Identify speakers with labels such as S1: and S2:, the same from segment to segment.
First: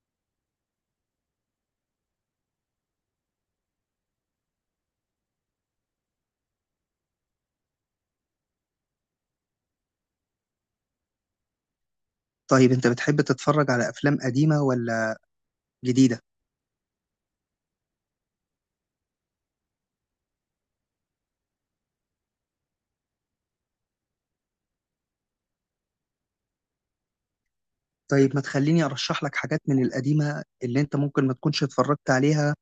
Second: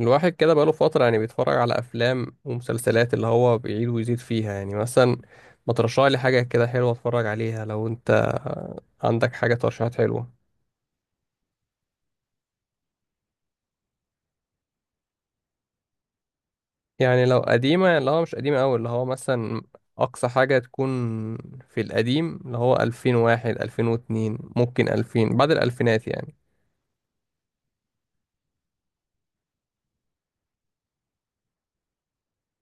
S1: الواحد كده بقاله فترة، يعني بيتفرج على أفلام ومسلسلات اللي هو بيعيد ويزيد فيها، يعني مثلا ما ترشح لي حاجة كده حلوة أتفرج عليها لو أنت عندك حاجة، ترشيحات حلوة.
S2: طيب، أنت بتحب تتفرج على أفلام قديمة ولا جديدة؟
S1: يعني لو قديمة، اللي هو مش قديمة أوي، اللي هو مثلا أقصى حاجة تكون في القديم، اللي هو 2001، 2002، ممكن 2000، بعد الألفينات يعني.
S2: طيب، ما تخليني أرشح لك حاجات من القديمة اللي أنت ممكن ما تكونش اتفرجت عليها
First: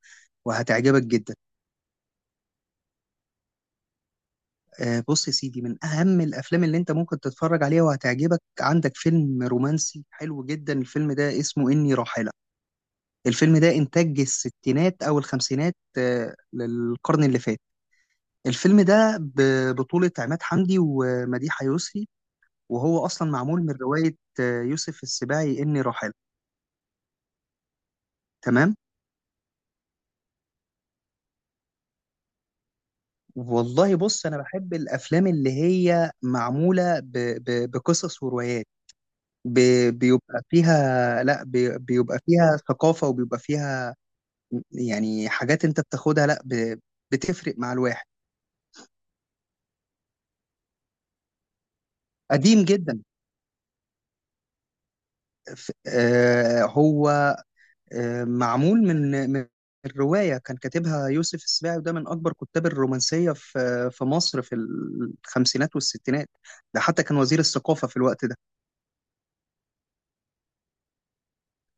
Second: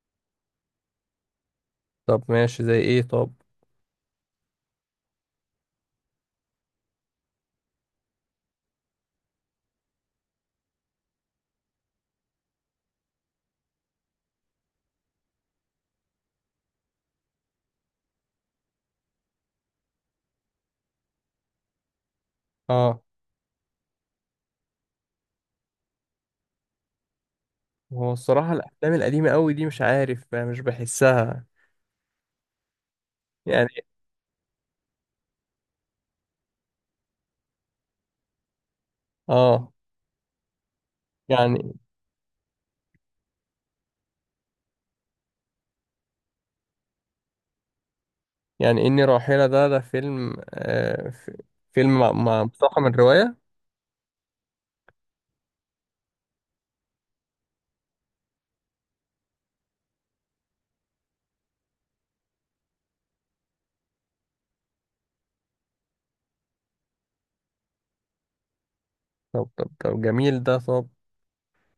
S2: وهتعجبك جدا.
S1: طب ماشي، زي إيه؟ طب.
S2: آه، بص يا سيدي، من أهم الأفلام اللي أنت ممكن تتفرج عليها وهتعجبك عندك فيلم رومانسي حلو جدا. الفيلم ده اسمه إني راحلة. الفيلم ده إنتاج الستينات أو الخمسينات للقرن اللي فات. الفيلم ده ببطولة عماد حمدي ومديحة يسري،
S1: آه.
S2: وهو أصلا معمول من رواية يوسف السباعي، إني راحلة.
S1: هو الصراحة
S2: تمام؟
S1: الأفلام القديمة أوي دي مش عارف، مش بحسها يعني.
S2: والله بص، انا بحب الافلام اللي هي معموله بقصص وروايات، ب...
S1: آه.
S2: بيبقى فيها لا
S1: يعني.
S2: بي... بيبقى فيها ثقافه، وبيبقى فيها يعني حاجات انت بتاخدها، لا ب... بتفرق مع الواحد.
S1: يعني إني راحلة ده، فيلم، فيلم
S2: قديم
S1: مستوحى من
S2: جدا.
S1: رواية.
S2: ف... آه هو معمول من الروايه. كان كاتبها يوسف السباعي، وده من اكبر كتاب الرومانسيه في مصر في الخمسينات والستينات. ده حتى كان وزير الثقافه في الوقت ده.
S1: طب طب طب، جميل ده. طب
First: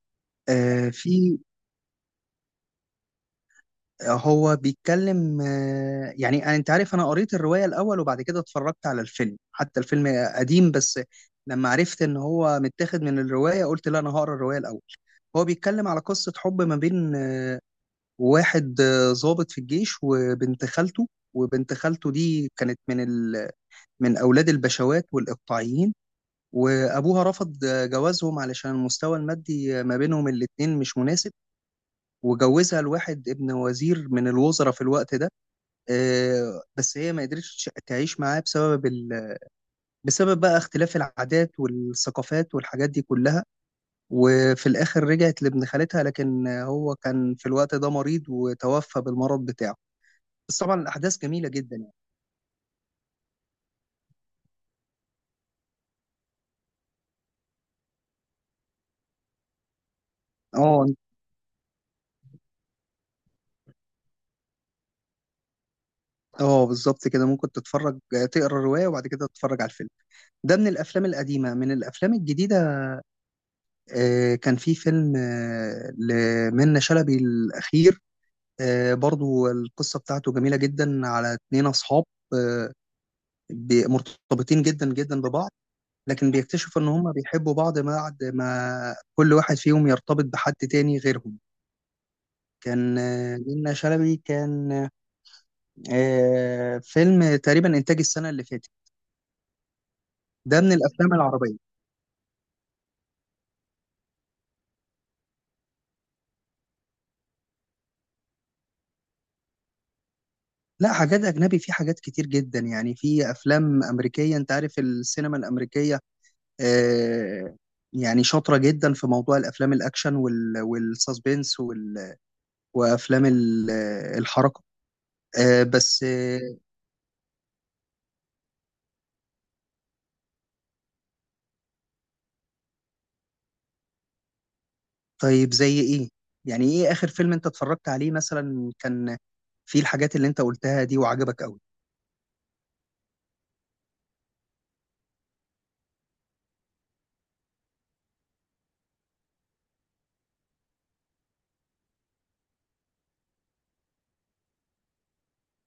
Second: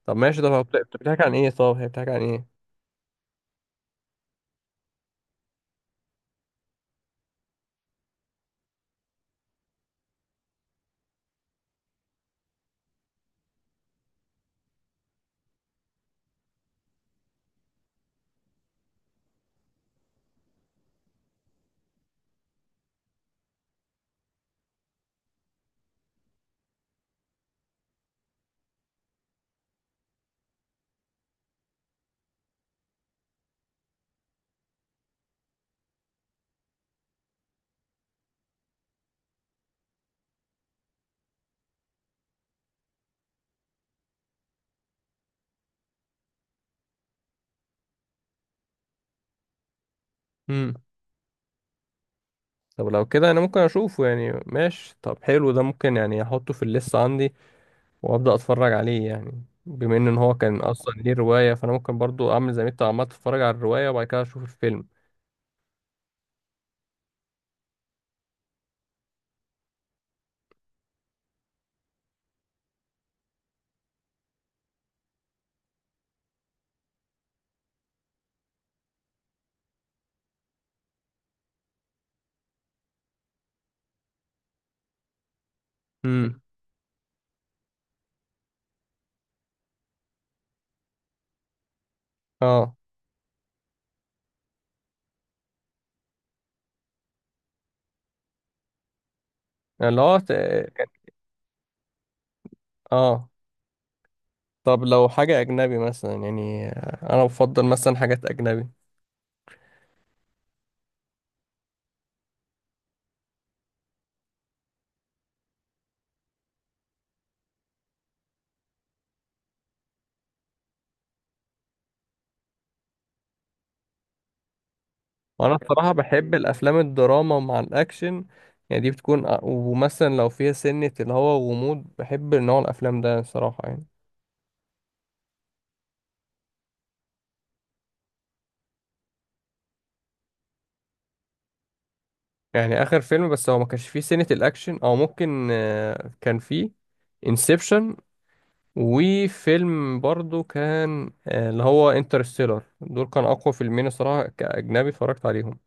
S1: طب ماشي، ده
S2: آه
S1: بتحكي عن
S2: في
S1: إيه؟ طب هي بتحكي عن إيه؟
S2: هو بيتكلم انت عارف، انا قريت الرواية الاول وبعد كده اتفرجت على الفيلم. حتى الفيلم قديم، بس لما عرفت ان هو متاخد من الرواية قلت لا، انا هقرا الرواية الاول. هو بيتكلم على قصة حب ما بين واحد ضابط في الجيش وبنت خالته. وبنت خالته دي كانت من اولاد البشوات والاقطاعيين. وابوها رفض جوازهم علشان المستوى المادي ما بينهم الاتنين مش مناسب، وجوزها لواحد ابن وزير من الوزراء في الوقت ده. بس هي ما قدرتش تعيش معاه بسبب بقى اختلاف العادات والثقافات والحاجات دي كلها. وفي الآخر رجعت لابن خالتها، لكن هو كان في الوقت ده مريض، وتوفى بالمرض بتاعه. بس
S1: مم.
S2: طبعا الأحداث جميلة جدا يعني.
S1: طب لو كده أنا ممكن أشوفه يعني، ماشي. طب حلو ده، ممكن يعني أحطه في الليست عندي وأبدأ أتفرج عليه، يعني بما إن هو كان
S2: اه،
S1: أصلا ليه رواية فأنا ممكن برضو أعمل زي ما أنت عمال، تتفرج على الرواية وبعد كده أشوف الفيلم.
S2: اه، بالظبط كده. ممكن تتفرج، تقرا الرواية وبعد كده تتفرج على الفيلم. ده من الأفلام القديمة. من الأفلام الجديدة، كان في فيلم لمنة شلبي الأخير. برضو القصة بتاعته جميلة جدا، على اتنين أصحاب آه، مرتبطين جدا جدا ببعض، لكن
S1: مم.
S2: بيكتشفوا إن هما بيحبوا بعض بعد ما كل واحد فيهم يرتبط بحد تاني غيرهم.
S1: اه.
S2: كان منة شلبي، كان فيلم تقريبا إنتاج السنة اللي فاتت.
S1: يعني لو
S2: ده من الأفلام العربية.
S1: اه، طب لو حاجة أجنبي مثلا يعني، أنا بفضل مثلا حاجات أجنبي.
S2: لا، حاجات أجنبي في حاجات كتير جدا يعني. في أفلام أمريكية، أنت عارف السينما الأمريكية آه، يعني شاطرة جدا في موضوع الأفلام الأكشن والساسبنس وافلام الحركه.
S1: وانا
S2: آه
S1: بصراحة
S2: بس
S1: بحب
S2: آه
S1: الافلام الدراما مع الاكشن. يعني دي بتكون ومثلا لو فيها سنة، اللي هو غموض، بحب نوع الافلام ده صراحة يعني.
S2: طيب، زي ايه؟ يعني ايه اخر فيلم انت اتفرجت عليه مثلا كان فيه الحاجات اللي انت قلتها دي وعجبك قوي؟
S1: يعني اخر فيلم، بس هو ما كانش فيه سنة الاكشن، او ممكن كان فيه انسبشن. وفيلم برضو كان، اللي هو انترستيلر، دول كان اقوى فيلمين الصراحة كاجنبي اتفرجت عليهم.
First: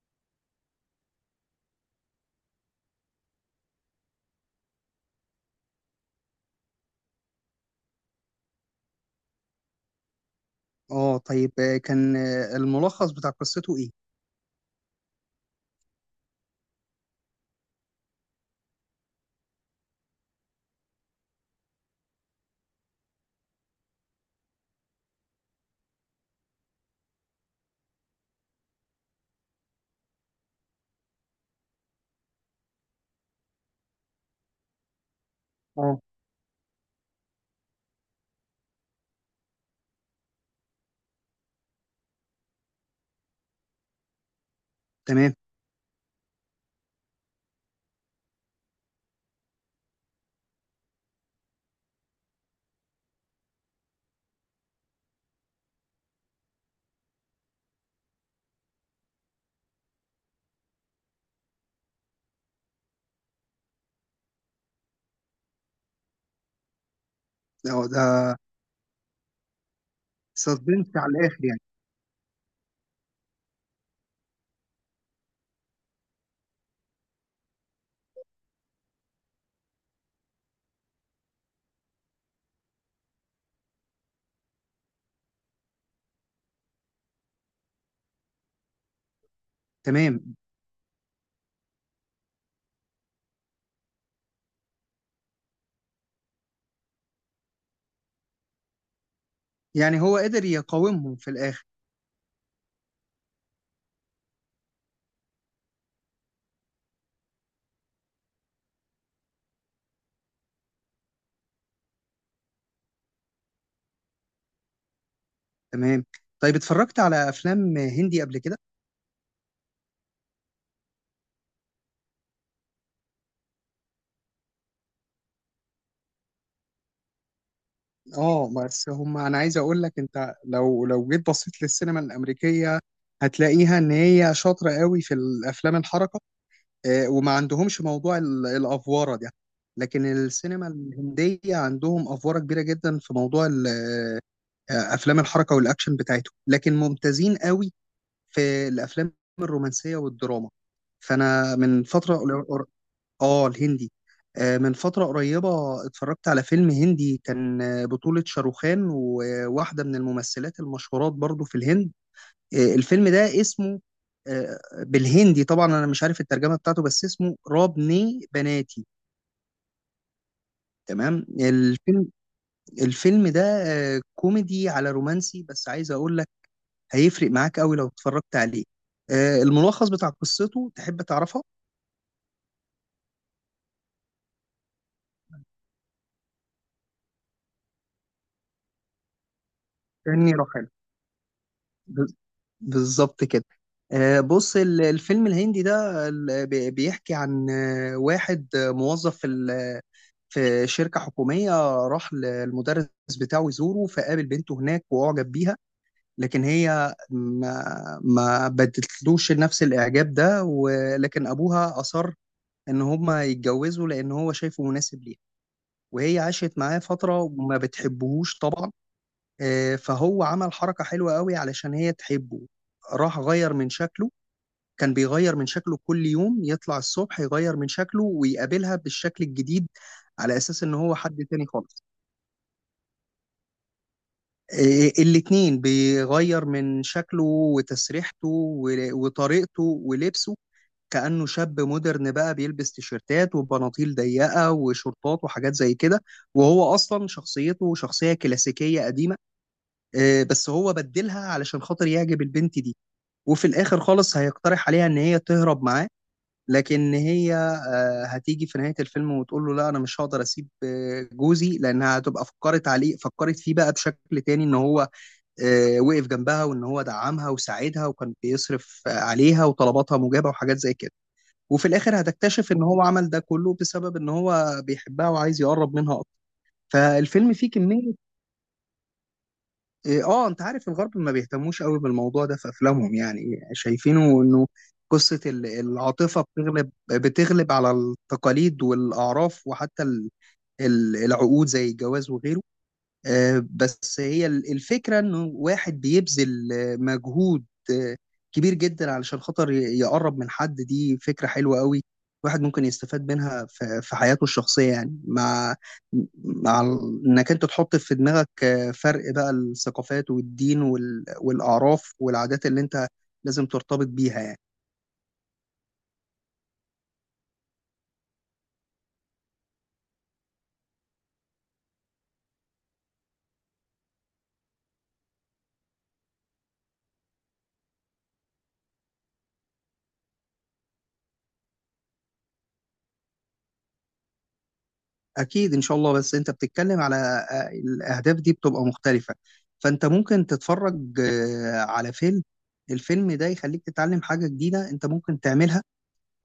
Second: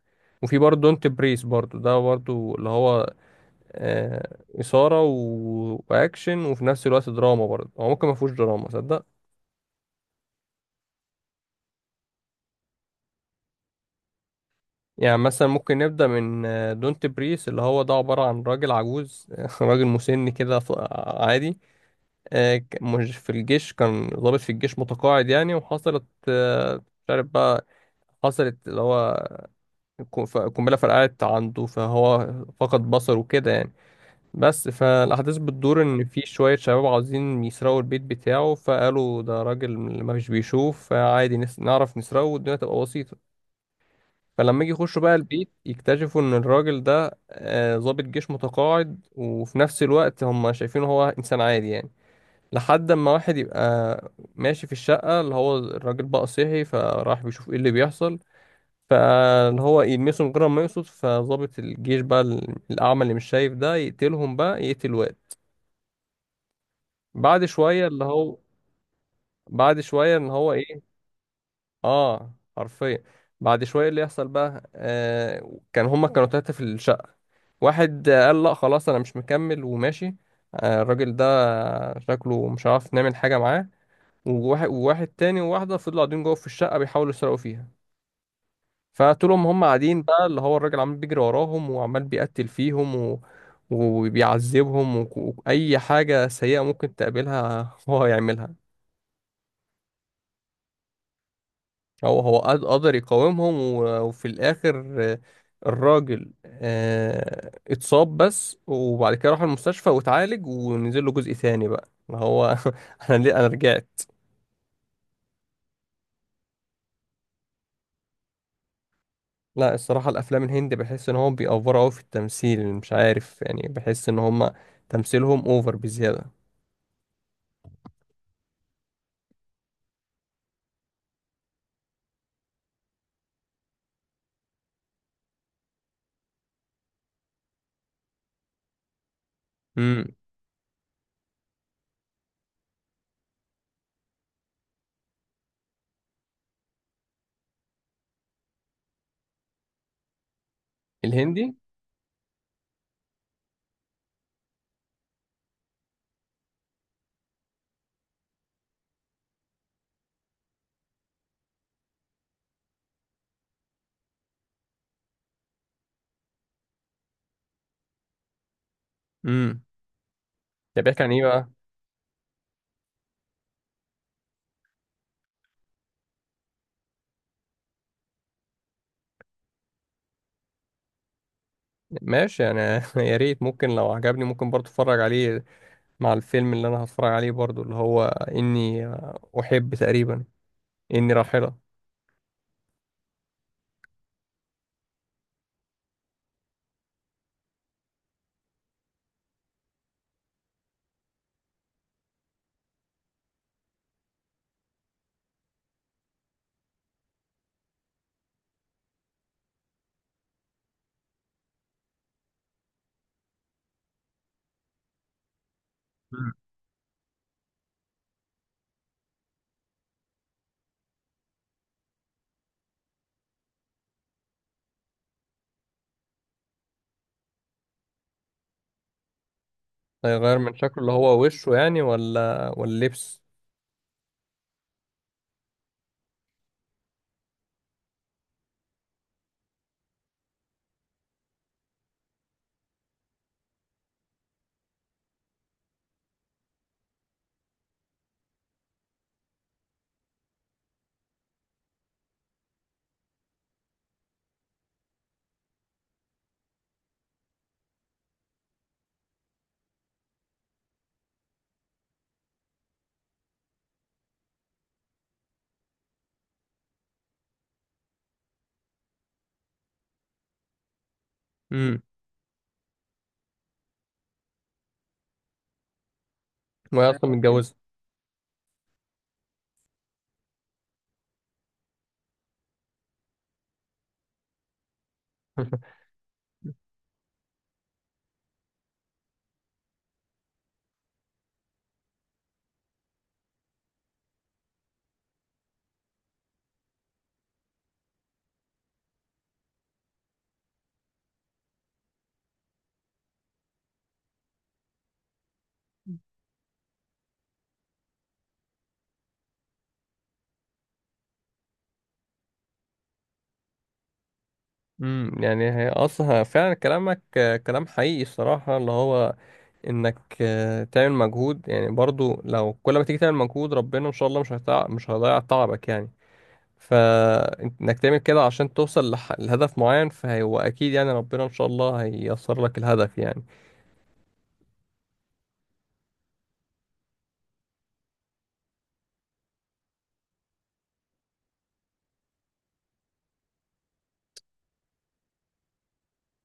S1: وفي برضه دونت بريس، برضه ده برضه اللي هو إثارة و... وأكشن، وفي نفس الوقت دراما، برضه هو ممكن ما فيهوش دراما صدق.
S2: اه، طيب. كان الملخص بتاع قصته ايه؟
S1: يعني مثلا ممكن نبدأ من دونت بريس، اللي هو ده عبارة عن راجل عجوز راجل مسن كده. عادي، مش في الجيش، كان ضابط في الجيش متقاعد يعني. وحصلت، مش عارف بقى، حصلت اللي هو قنبلة فرقعت عنده، فهو فقد بصره وكده يعني. بس فالأحداث بتدور
S2: اه،
S1: إن في شوية شباب عاوزين يسرقوا البيت بتاعه، فقالوا ده راجل ما فيش بيشوف، فعادي نعرف نسرقه والدنيا تبقى بسيطة. فلما يجي يخشوا بقى
S2: تمام.
S1: البيت يكتشفوا إن الراجل ده ضابط جيش متقاعد، وفي نفس الوقت هم شايفينه هو إنسان عادي يعني. لحد ما واحد يبقى ماشي في الشقة، اللي هو الراجل بقى صحي فراح بيشوف إيه اللي بيحصل. فاللي هو يلمسه من غير ما يقصد، فضابط الجيش بقى الأعمى اللي مش شايف ده، يقتلهم بقى، يقتل واحد بعد شوية اللي
S2: ده
S1: هو. بعد شوية ان هو ايه.
S2: سسبنس على الاخر يعني.
S1: اه، حرفيا. بعد شوية اللي يحصل بقى، كان هما كانوا تلاتة في الشقة. واحد قال لا خلاص انا مش مكمل وماشي. الراجل ده شكله مش عارف نعمل حاجة معاه. وواحد تاني وواحدة فضلوا قاعدين جوه في الشقة بيحاولوا يسرقوا فيها. فطول ما هم قاعدين بقى
S2: تمام.
S1: اللي هو الراجل عمال بيجري وراهم، وعمال بيقتل فيهم و... وبيعذبهم، وأي حاجة سيئة ممكن تقابلها هو يعملها.
S2: يعني هو قدر يقاومهم في الاخر.
S1: قدر يقاومهم، وفي الآخر، الراجل، اتصاب بس، وبعد كده راح المستشفى واتعالج ونزل له جزء ثاني بقى، ما هو انا ليه انا رجعت.
S2: تمام. طيب، اتفرجت على افلام هندي قبل كده؟
S1: لا الصراحة الافلام الهندي بحس ان هم بيأفوروا قوي في التمثيل، مش عارف، يعني بحس ان هم تمثيلهم اوفر بزيادة.
S2: اه، بس هم انا عايز اقول لك، انت لو جيت بصيت للسينما الامريكيه، هتلاقيها ان هي شاطره قوي في الافلام الحركه. وما عندهمش موضوع الافواره ده، لكن
S1: امم.
S2: السينما الهنديه عندهم افواره كبيره جدا في موضوع افلام الحركه والاكشن بتاعتهم. لكن ممتازين قوي في الافلام الرومانسيه والدراما.
S1: الهندي.
S2: فانا من فتره، اه الهندي، من فترة قريبة اتفرجت على فيلم هندي كان بطولة شاروخان وواحدة من الممثلات المشهورات برضو في الهند. الفيلم ده اسمه آه، بالهندي طبعا انا مش عارف الترجمة بتاعته، بس اسمه رابني بناتي.
S1: امم. ده بيحكي عن ايه
S2: تمام.
S1: بقى؟
S2: الفيلم ده كوميدي على رومانسي، بس عايز اقول لك هيفرق معاك قوي لو اتفرجت عليه. الملخص بتاع قصته تحب تعرفها؟
S1: ماشي انا يا ريت، ممكن لو عجبني ممكن برضه اتفرج عليه، مع الفيلم اللي انا هتفرج عليه برضو، اللي هو اني احب تقريبا.
S2: إني رحل.
S1: اني راحلة.
S2: ب- بالظبط كده. بص، الفيلم الهندي ده بيحكي عن واحد موظف في شركة حكومية. راح للمدرس بتاعه يزوره، فقابل بنته هناك وأعجب بيها، لكن هي ما بدتلوش نفس الإعجاب ده. ولكن أبوها أصر إن هما يتجوزوا لأن هو شايفه مناسب ليها، وهي عاشت معاه فترة وما بتحبهوش طبعا. فهو عمل حركة حلوة قوي علشان هي تحبه، راح غير من شكله. كان بيغير من شكله كل يوم، يطلع الصبح يغير من شكله ويقابلها بالشكل الجديد، على
S1: هيغير من
S2: أساس إن
S1: شكله اللي
S2: هو
S1: هو
S2: حد تاني
S1: وشه يعني،
S2: خالص.
S1: ولا لبس؟
S2: الاتنين بيغير من شكله وتسريحته وطريقته ولبسه، كأنه شاب مودرن بقى بيلبس تيشيرتات وبناطيل ضيقة وشورتات وحاجات زي كده. وهو أصلا شخصيته شخصية كلاسيكية قديمة. بس هو بدلها علشان خاطر يعجب البنت دي. وفي الاخر خالص هيقترح عليها ان هي تهرب معاه، لكن هي هتيجي في نهاية الفيلم وتقول له لا، انا مش هقدر اسيب جوزي، لانها هتبقى فكرت عليه، فكرت فيه بقى بشكل تاني، ان هو وقف جنبها وان هو دعمها وساعدها، وكان بيصرف عليها وطلباتها مجابة وحاجات زي كده. وفي
S1: امم.
S2: الاخر هتكتشف ان هو عمل ده كله بسبب ان هو بيحبها وعايز يقرب منها اكتر.
S1: وهي اصلا
S2: فالفيلم فيه
S1: متجوزة؟
S2: كمية إيه، اه انت عارف الغرب ما بيهتموش قوي بالموضوع ده في افلامهم، يعني شايفينه انه قصة العاطفة بتغلب على التقاليد والاعراف، وحتى العقود زي الجواز وغيره. بس هي الفكرة انه واحد بيبذل مجهود آه، كبير جدا علشان خاطر يقرب من حد. دي فكرة حلوة قوي، الواحد ممكن يستفاد منها في حياته الشخصية، يعني انك انت تحط في دماغك فرق بقى الثقافات والدين والأعراف والعادات اللي انت لازم ترتبط بيها يعني.
S1: امم. يعني هي اصلا فعلا كلامك، كلام حقيقي الصراحة. اللي هو انك، تعمل مجهود، يعني برضو لو كل ما تيجي تعمل مجهود ربنا ان شاء الله مش هيضيع تعبك يعني. فانك تعمل كده عشان توصل لهدف معين، فهو اكيد يعني ربنا ان شاء الله هييسر لك الهدف يعني.
S2: أكيد إن شاء الله. بس أنت بتتكلم على الأهداف دي بتبقى مختلفة. فأنت ممكن تتفرج على فيلم، الفيلم ده يخليك تتعلم حاجة جديدة أنت ممكن تعملها.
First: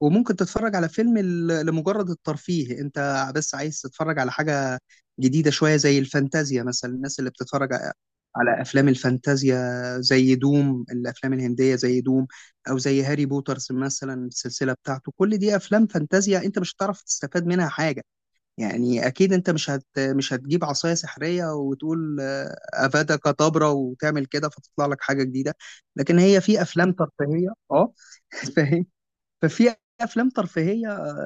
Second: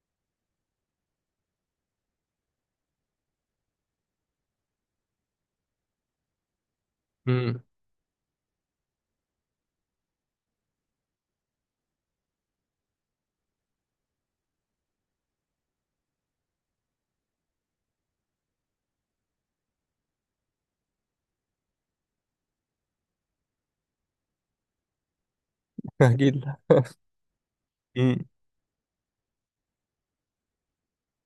S2: وممكن تتفرج على فيلم لمجرد الترفيه، أنت بس عايز تتفرج على حاجة جديدة شوية زي الفانتازيا مثلا. الناس اللي
S1: مم.
S2: بتتفرج على أفلام الفانتازيا زي دوم، الأفلام الهندية زي دوم، أو زي هاري بوترز مثلا، السلسلة بتاعته، كل دي أفلام فانتازيا أنت مش هتعرف تستفاد منها حاجة. يعني اكيد انت مش هتجيب عصايه سحريه وتقول افادا كدابرا وتعمل كده فتطلع لك حاجه جديده. لكن
S1: اكيد
S2: هي في
S1: لا.
S2: افلام ترفيهيه، اه.
S1: امم.
S2: فاهم؟ ففي افلام ترفيهيه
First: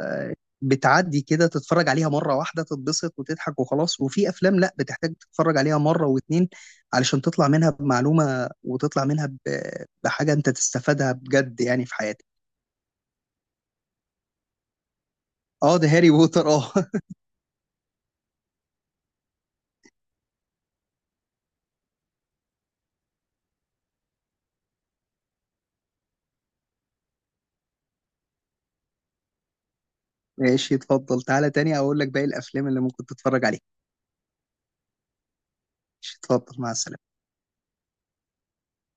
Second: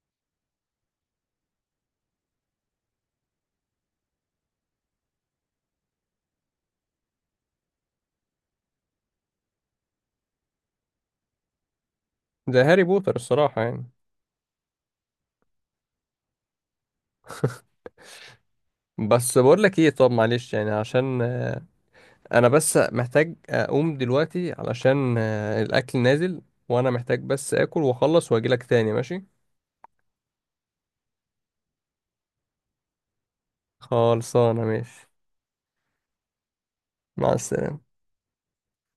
S2: بتعدي كده، تتفرج عليها مره واحده تتبسط وتضحك وخلاص. وفي افلام لا، بتحتاج تتفرج عليها مره واتنين علشان تطلع منها بمعلومه وتطلع منها بحاجه انت تستفادها بجد يعني في حياتك.
S1: زي هاري بوتر الصراحة يعني.
S2: اه، ده هاري بوتر، اه.
S1: بس بقول لك ايه، طب معلش يعني، عشان انا بس محتاج اقوم دلوقتي علشان الاكل نازل، وانا محتاج بس اكل واخلص واجي لك تاني، ماشي.
S2: ماشي، اتفضل، تعالى تاني اقول لك باقي الافلام اللي ممكن تتفرج عليها.
S1: خلصانة، ماشي،
S2: تفضل. مع السلامة.
S1: مع السلامة.